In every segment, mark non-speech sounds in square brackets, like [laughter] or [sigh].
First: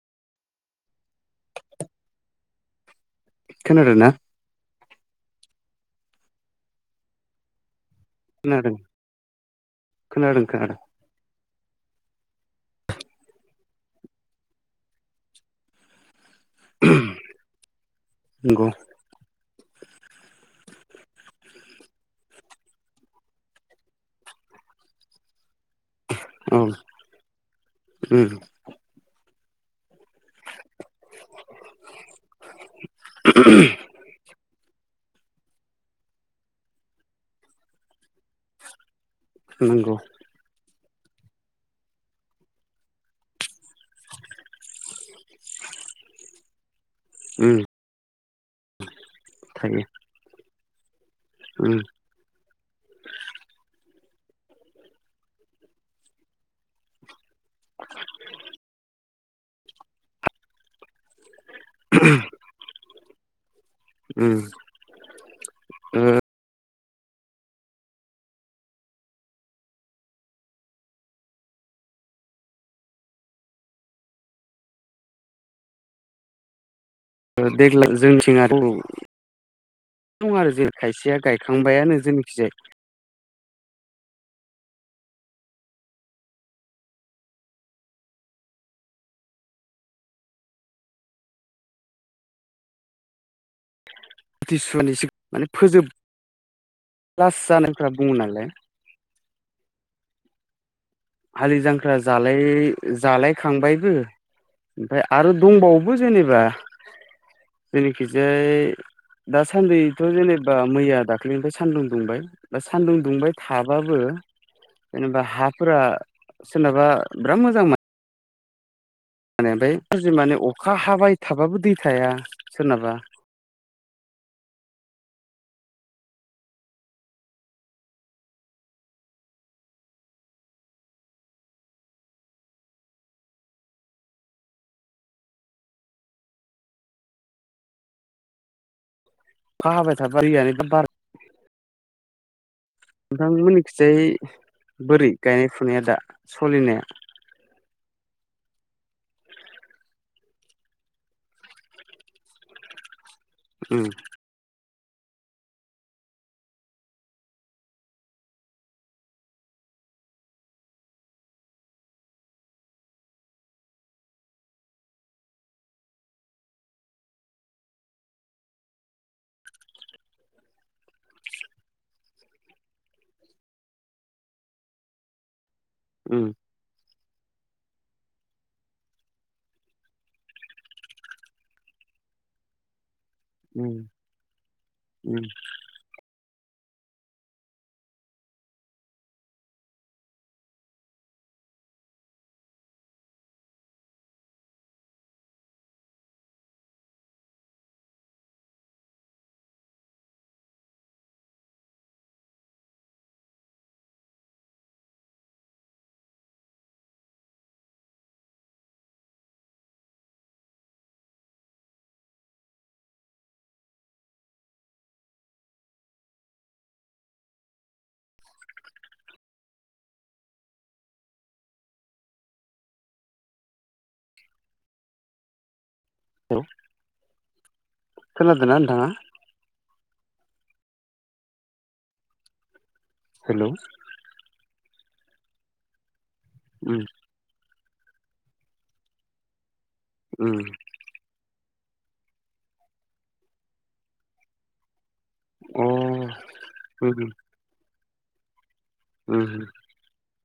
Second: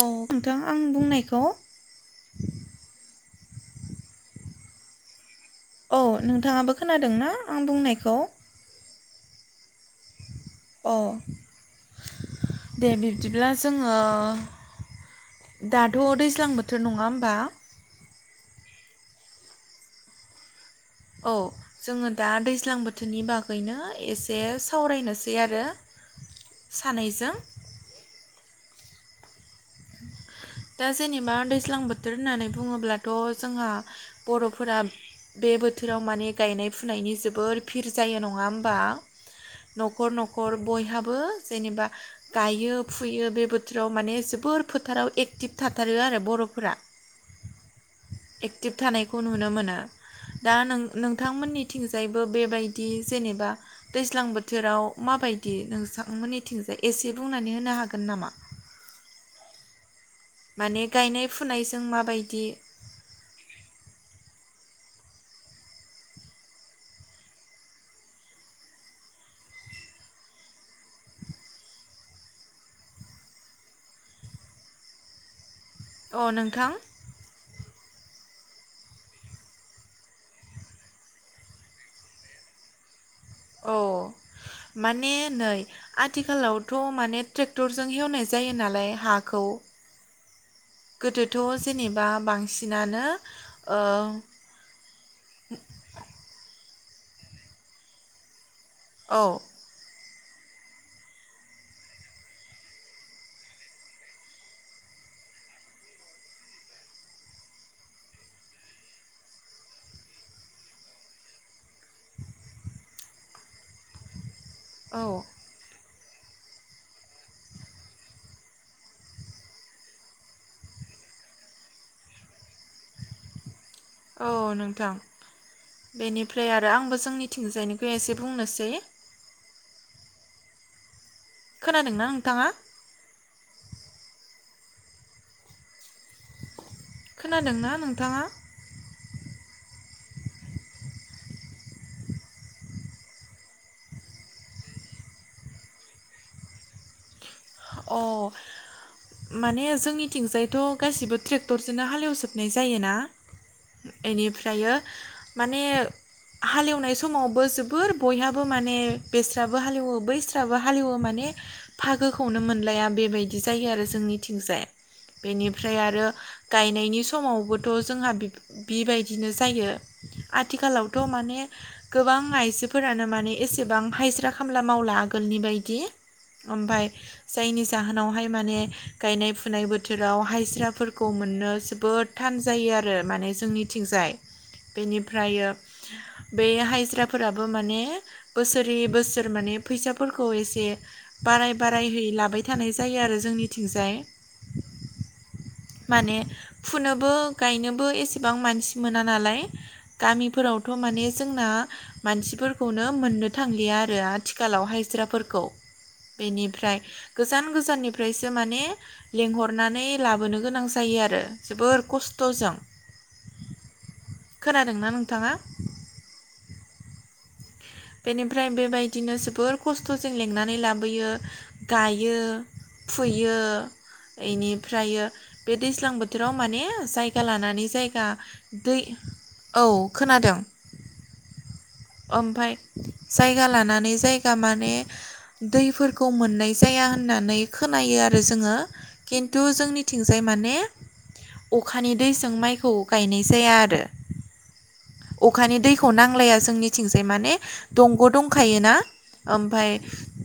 औ नोंथां आं बुंनायखौ खोनादोना औ नोंथाङाबो खोनादों ना आं बुंनाय खोनादों खोनादों खोनादों अ दे बिब्दिब्ला जोङो दाथ' दै गोजां बोथोर नङा होमबा नंगौ औ जोङो दा दैज्लां बोथोरनि बागैनो एसे सावरायनोसै आरो औ ओम सानैजों दा जेनेबा दैज्लां बोथोर होननानै बुङोब्लाथ' जोंहा बर' फोरा बे बोथोराव माने गायनाय फुनायनि जोबोर फिर जायो नङा होमबा नंगौ न'ख'र नख'र बयहाबो जेनेबा गायो फुयो बे बोथोराव माने जोबोर फोथाराव एक्टिभ थाथारो आरो बर'फोरा ओम एक्टिभ थानायखौ नुनो मोनो थायो दा नों उम नोंथांमोननिथिंजायबो बेबायदि जेनेबा दैज्लां बोथोराव माबायदि नोंसांमोननिथिंजाय एसे बुंनानै होनो हागोन नामा माने गायनाय फुनायजों माबायदि उम उम अ नोंथां ओ देग्लाय जोंनिथिं आरो दं आरो जे खायसेया गायखांबायानो जोंनिथिंजाय अ माने नै आथिखालावथ' माने ट्रेक्टरजों एवनाय जायो नालाय हाखौ गोदोथ' जेनेबा बांसिनानो ओ तिसुवनि सिगां माने फोजो लास जानायफ्रा बुङो नालाय औ हालि-जांख्रा जालाय जालायखांबायबो ओमफ्राय आरो दंबावोबो जेनेबा जोंनिखिजाय दासान्दिथ' जेनेबा मैया दाख्लैनिफाय सान्दुं दुंबाय दा सान्दुं दुंबाय थाबाबो औ जेनेबा हाफोरा सोरनाबा बिराद मोजांमोन माने ओमफाय गाज्रि माने अखा हाबाय थाबाबो दै थाया सोरनाबा अ नोंथां बेनिफ्राय आरो आंबो जोंनिथिजायनिखौ एसे बुंनोसै खोनादोंना नोंथाङा? खोनादोंना नोंथाङा? अखा हाबायथा दैयानो द बार नोंथांमोननिखिजाय बोरै गायनाय फुनाया दा सलिनाया? अह माने जोंनिथिंजायथ' गासिबो ट्रेक्टरजोंनो हालेवजोबनाय जायोना उम एनिफ्रायो माने हालेवनाय समावबो जोबोर बयहाबो माने बेस्राबो हालेवो बैस्राबो हालेवो माने फागोखौनो मोनलाया बेबायदि जायो आरो जोंनिथिंजाय बेनिफ्राय आरो गायनायनि समावबोथ' जोंहा बिब-बिबायदिनो जायो। आथिखालावथ' माने गोबां आइजोफोरानो माने एसेबां हायजिर खामला मावला। आगोलनि बायदि उम ओमफाय जायनि जाहोनावहाय माने गायनाय फुनाय बोथोराव हायजिरफोरखौ मोननो जोबोद थान थान जायो आरो माने उम जोंनिथिंजाय उम बेनिफ्रायो बे हायजिराफोराबो माने बोसोरै बोसोर माने फैसाफोरखौ एसे बाराय बारायहै लाबाय थानाय जायो आरो जोंनिथिंजाय माने फुनोबो गायनोबो एसेबां मानसि मोना नालाय गामिफोरावथ' माने जोंना मानसिफोरखौनो मोननो थांलिया आरो आथिखालाव हायजिराफोरखौ बेनिफ्राय गोजान गोजाननिफ्रायसो माने लेंंहरनानै लाबोनो गोनां जायो आरो जोबोर खस स्ट'जों खोनादोंना नोंथाङा? बेनिफ्राय बेबायदिनो जोबोर खस्थ'जों लिंनानै लाबोयो गायो। फुयो इनिफ्रयो बे दैज्लां बोथोराव औ माने जायगा लानानै जायगा खोनादोंना दै नोंथाङा औ खोनादों ओमफाय जायगा हेलौ लानानै जायगा माने दैफोरखौ मोननाय उम जाया होननानै खोनायो आरो जोङो खिन्थु जोंनिथिंजाय उम माने अखानि दैजों माइखौ गायनाय जाया आरो। अखानि अ दैखौ नांलाया जोंनिथिंजाय उम माने दंग' दंखा थायोना उम ओमफाय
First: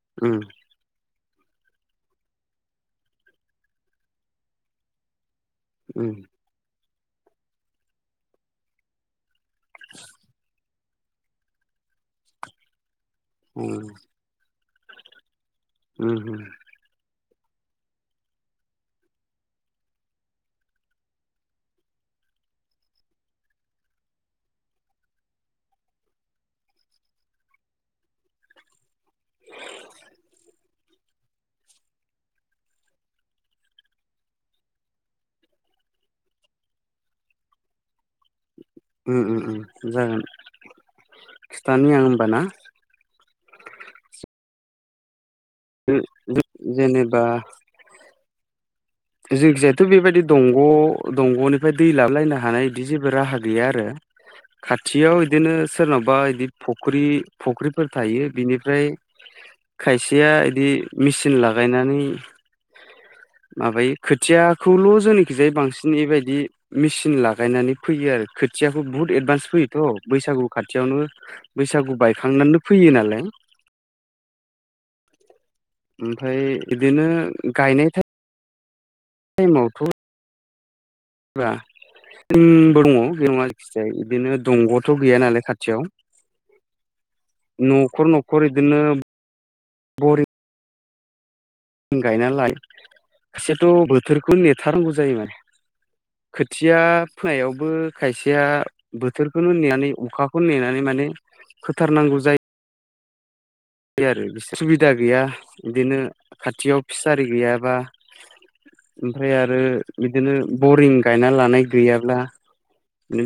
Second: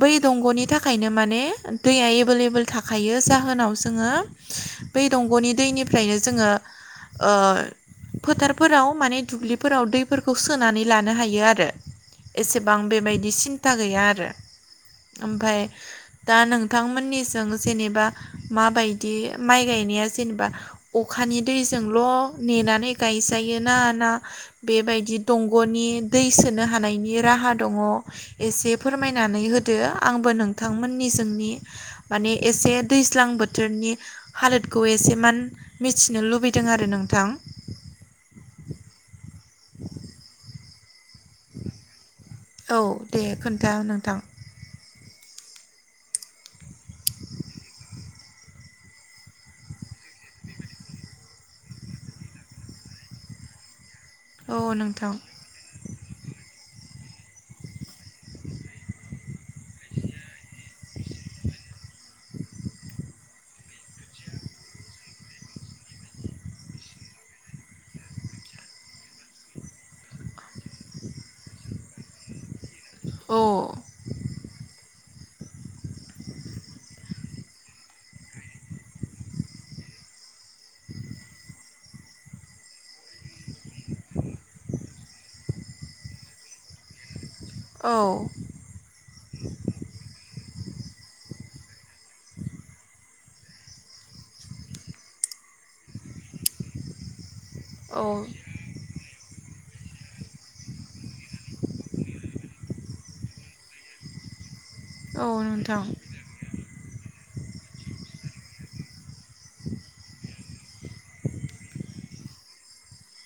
बै उम दंग'नि थाखायनो माने दैया एबोललेबोल थाखायो जोनाव जोङो बै दंग'नि उम दैनिफ्रायनो जोङो ओ फोथारफोराव माने दुब्लि फोराव दैफोरखौ सोनानै लानो हायो आरो एसेबां बेबाय उम सिन्था गैया आरो ओमफाय दा उम नोंथांमोननि जों जेनेबा माबायदि माइ गायनाया जेनेबा अखानि दैजोंल' नेनानै गायजायोना ना बेबायदि दंग'नि दै सोनो हानायनि राहा दङ एसे फोरमायनानै होदो आंबो नोंथांमोननि जोंनि माने एसे दैज्लां बोथोरनि हालोदखौ एसे मान मिथि नो लुबैदों आरो नोंथां ओम ओम जागोन खिथानि आं ना औ दे खोन्था नोंथां ओ दो जेनेबा जोंनिखिजायथ' बेबायदि दंग' दंग'निफ्राय दै लाबलायनो हानाय बिदि जेबो राहा गैया आरो। औ नोंथां खाथियाव इदिनो सोरनावबा इदि फ फख्रि फुख्रिफोर थायो बिनिफ्राय खायसेया इदि मेचिन लागायनानै माबायो। खोथियाखौल' जोंनिखिजाय बांसिन बेबायदि मेसिन लागायनानै फैयो आरो खोथियाखौ बु बहुत एदभान्स फैयोथ' बैसागु खाथियावनो बैसागु बायखांनानैनो फैयो नालाय। औ ओमफाय बिदिनो गायनाय टाइमावथ' बा ओमबो दङ बे नङा जिखिजाया इदिनो दंग'थ' गैया नालाय खाथियाव। [inaudible] औ न'खर न'खर बिदिनो बरिं जों गायनालाय खायसेयाथ' बोथोरखौ नेथारनांगौ जायो माने खोथिया फोनायावबो औ खायसेया बो बोथोरखौनो नेनानै अखाखौनो नेनानै माने फोथारनांगौ जायो। बि आरो बिसोर सुबिदा गैया औ नोंथां बिदिनो खाथियाव फिसारि गैयाबा। ओमफ्राय आरो बिदिनो बरिं गायना लानाय गैयाब्ला।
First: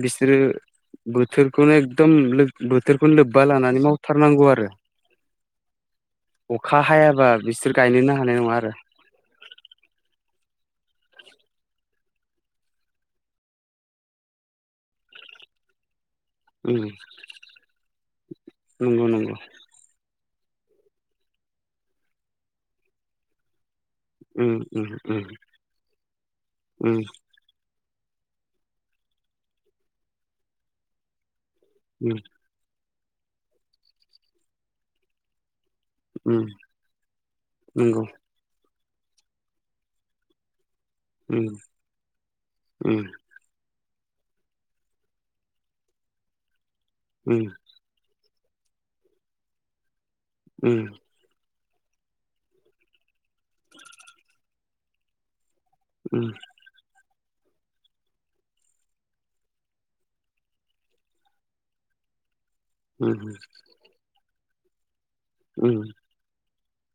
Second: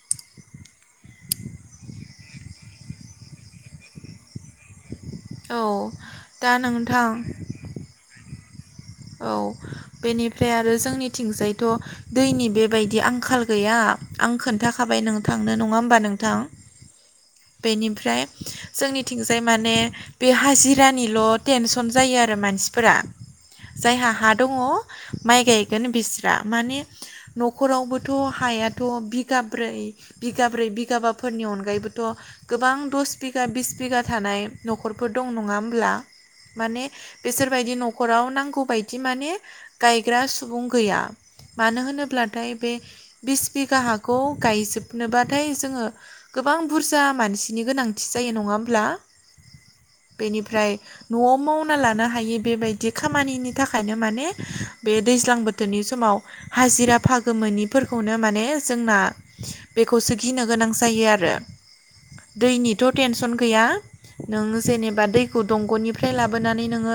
बिसोरो बोथोरखौनो एकदम बोथोरखौनो लोब्बा लानानै मावथारनांगौ। आरो औ दा अखा नोंथां हायाबा बिसोर गायनोनो हानाय नङा। आरो औ बेनिफ्राय आरो जोंनिथिंजायथ' दैनि बेबायदि आंखाल गैया आं खोन्थाखाबाय। नोंथांनो नङा होनबा। थां उम बेनिफ्राय नंगौ नंगौ जोंनिथिंजाय माने बे हाजिरानिल टेनसन जायो आरो मानसिफोरा। जायहा हा दङ उम उम उम माइ गायगोन बिस्रा माने उम नख'रावबो थ हायाथ बिगाब्रै बिगाब्रै बिगाबाफोरनि अनगायैबोथ उम गोबां दस बिघा बिस बिघा थानाय नख'रफोर दं नङा। ब्ला उम माने बिसोरबायदि नंगौ नख'राव नांगौ बायदि माने गायग्रा सुबुं गैया उम मानो होनोब्लाथाय बे उम बिस बिघा हा खौ गायजोबनोबाथाय जोङो गोबां बुरजा उम मानसिनि गोनांथि जायो नङा होमब्ला बेनिफ्राय उम न'वाव मावना लानो हायो बेबायदि खामानिनि थाखायनो माने बे दैज्लां बोथोरनि समाव उम हाजिरा फाग गो मोनिफोरखौनो माने जोंना बेखौसो गिनो गोनां जायो आरो [unintelligible] दैनिथ' उम टेनसन गैया नों जेनेबा दैखौ उम दंग'निफ्राय लाबोनानै नोङो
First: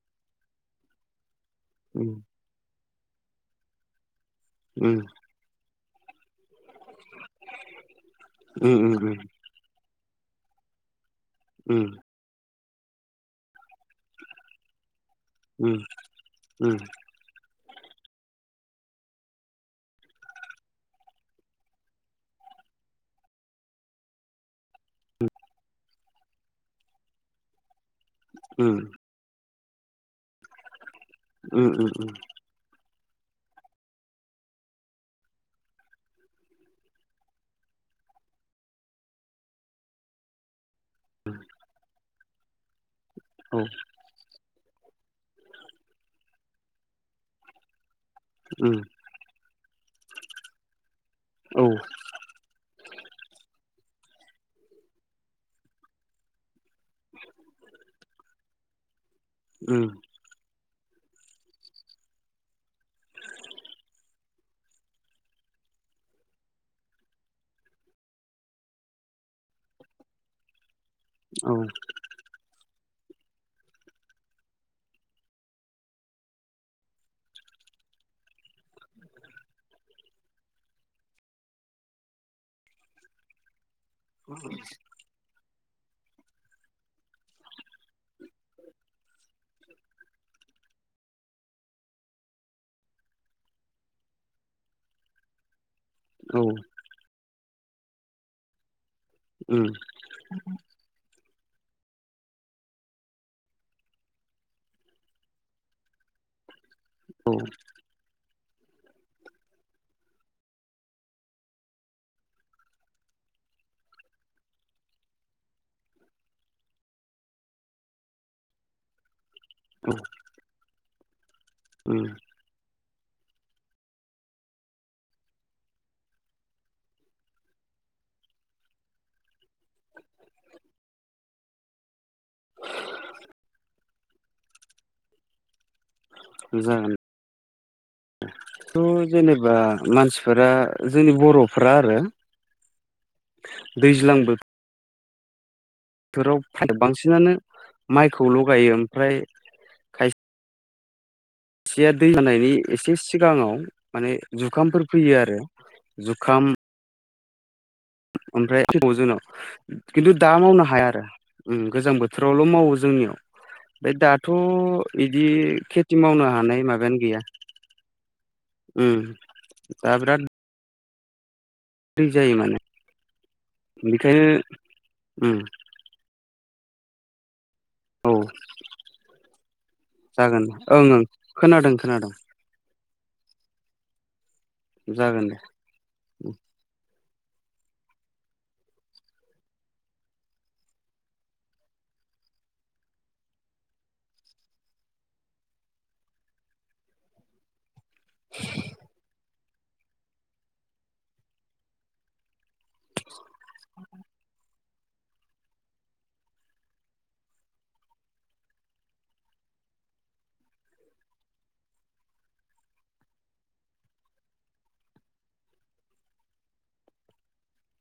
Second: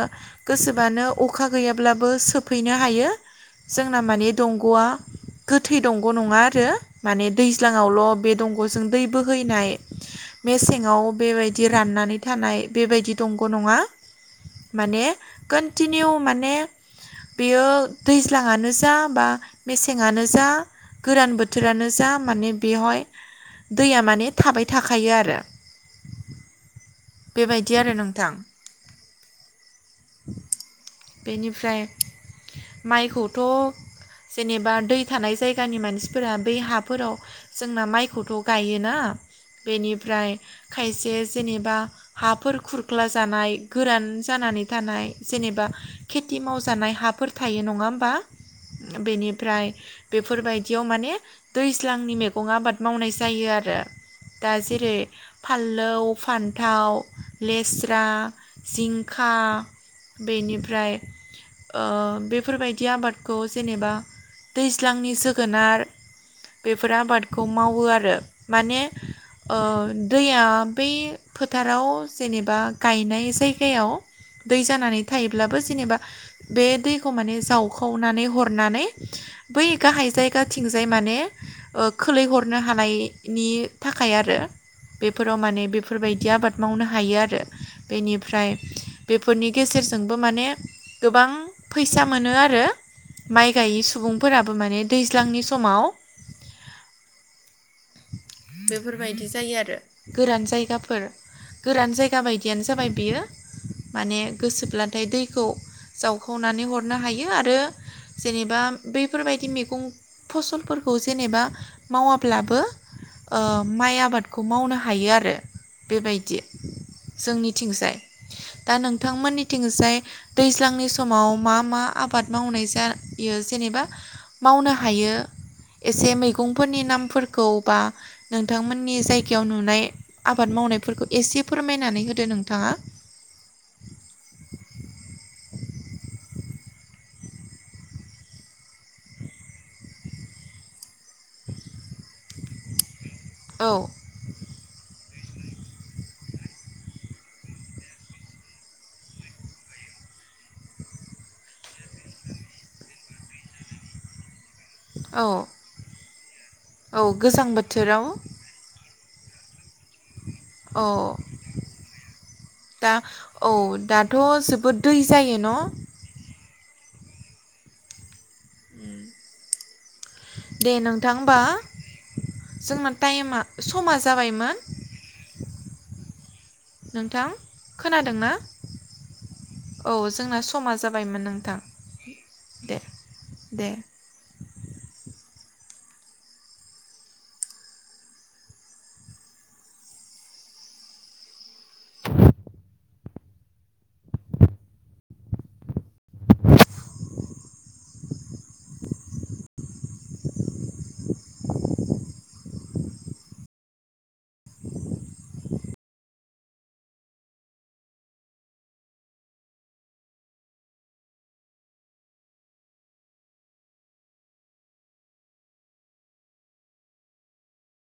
गोसोबानो अखा गैयाब्लाबो सोफैनो हायो जोंना माने दंग'वा गोथै दंग' नङा आरो माने दैज्लाङावल बे दंगजों दै बोहैनाय मेसेङाव बेबायदि राननानै थानाय बेबायदि दंग' नङा माने कन्टिनिउ माने बेयो दैज्लाङानो जा बा मेसेंनो जा गोरान बोथोरानो जा मानो बेवहाय दैया माने थाबाय थाखायो आरो बेबायदि आरो नों ओम बेनिफ्राय माइखौथ' जेनेबा दै थानाय जायगानि मानसिफोरा बै हाफोराव जोंना माइखौथ' गायोना। बेनिफ्राय खायसे जेनेबा हाफोर खुर ख्ला जानाय गोरान जानानै थानाय जेनेबा खेथि मावजानाय हाफोर थायो नङा होमबा। बेनिफ्राय बेफोरबायदियाव माने दैज्लांनि मैगं आबाद मावनाय जायो आरो दा जेरै फानलौ फान्थाव लेस्रा जिंखा ओम फ्राय ओ बेफोरबायदि आबादखौ जेनेबा दैज्लांनि जोगोनार बेफोर आबादखौ मावो आरो ओ माने दैया बै फोथाराव जेनेबा गायनाय जायगायाव दै जानानै थायोब्लाबो जेनेबा बे दैखौ माने जावखावनानै हरनानै बै गाहाय जायगाथिंजाय माने खोलैहरनो हानायनि थाखाय आरो बेफोराव माने बेफोरबायदि आबाद मावनो हायो आरो बेनिफ्राय बेफोरनि गेजेरजोंबो माने गोबां फैसा मोनो आरो माइ गायै सुबुंफोराबो माने दैज्लांनि समाव औ बेफोरबायदि जायो आरो गोरान जायगाफोर गोरान जायगा बायदियानो जाबाय बेयो माने गोसोब्लाथाय दैखौ जावखावनानै हरनो हायो आरो जेनेबा बैफोरबायदि मैगं फसलफोरखौ जेनेबा मावाब्लाबो ओ माइ आबादखौ मावनो हायो आरो बेबायदि जोंनिथिंजाय दा नोंथांमोननिथिंजाय दैज्लांनि समाव मा मा आबाद मावनाय जा इयो जेनेबा मावनो हायो एसे मैगंफोरनि नामफोरखौ बा नोंथांमोननि जायगायाव नुनाय आबाद माव मावनायफोरखौ एसे फोरमायनानै होदो नोंथाङा जागोन थ जेनेबा मानसिफोरा जोंनि बर फोरा आरो [unintelligible] दैज्लांबो बोथोराव बांसिनानो माइखौ ल गायो ओमफ्राय खाय सिया दै जानायनि एसे सिगाङाव माने जुखामफोर फैयो आरो औ जुखाम औ गोजां बोथोराव मावो जोंनाव खिन्थु दा मावनो औ हाया आरो गोजां बोथोरावल' मावो दा जोंनियाव औ ओमफ्राय दाथ' जोबोद दै बिदि जायो न' खेथि मावनो हानाय माबा गैया ओम [unintelligible] दे नोंथां होनबा माने जोंना टाइमा समा बेखायनो जाबायमोन उम नोंथां औ खोनादों ना औ जोंना जागोन समा ओं ओं जाबायमोन नोंथां खोनादों खोनादों दे दे जागोन दे [unintelligible] [unintelligible]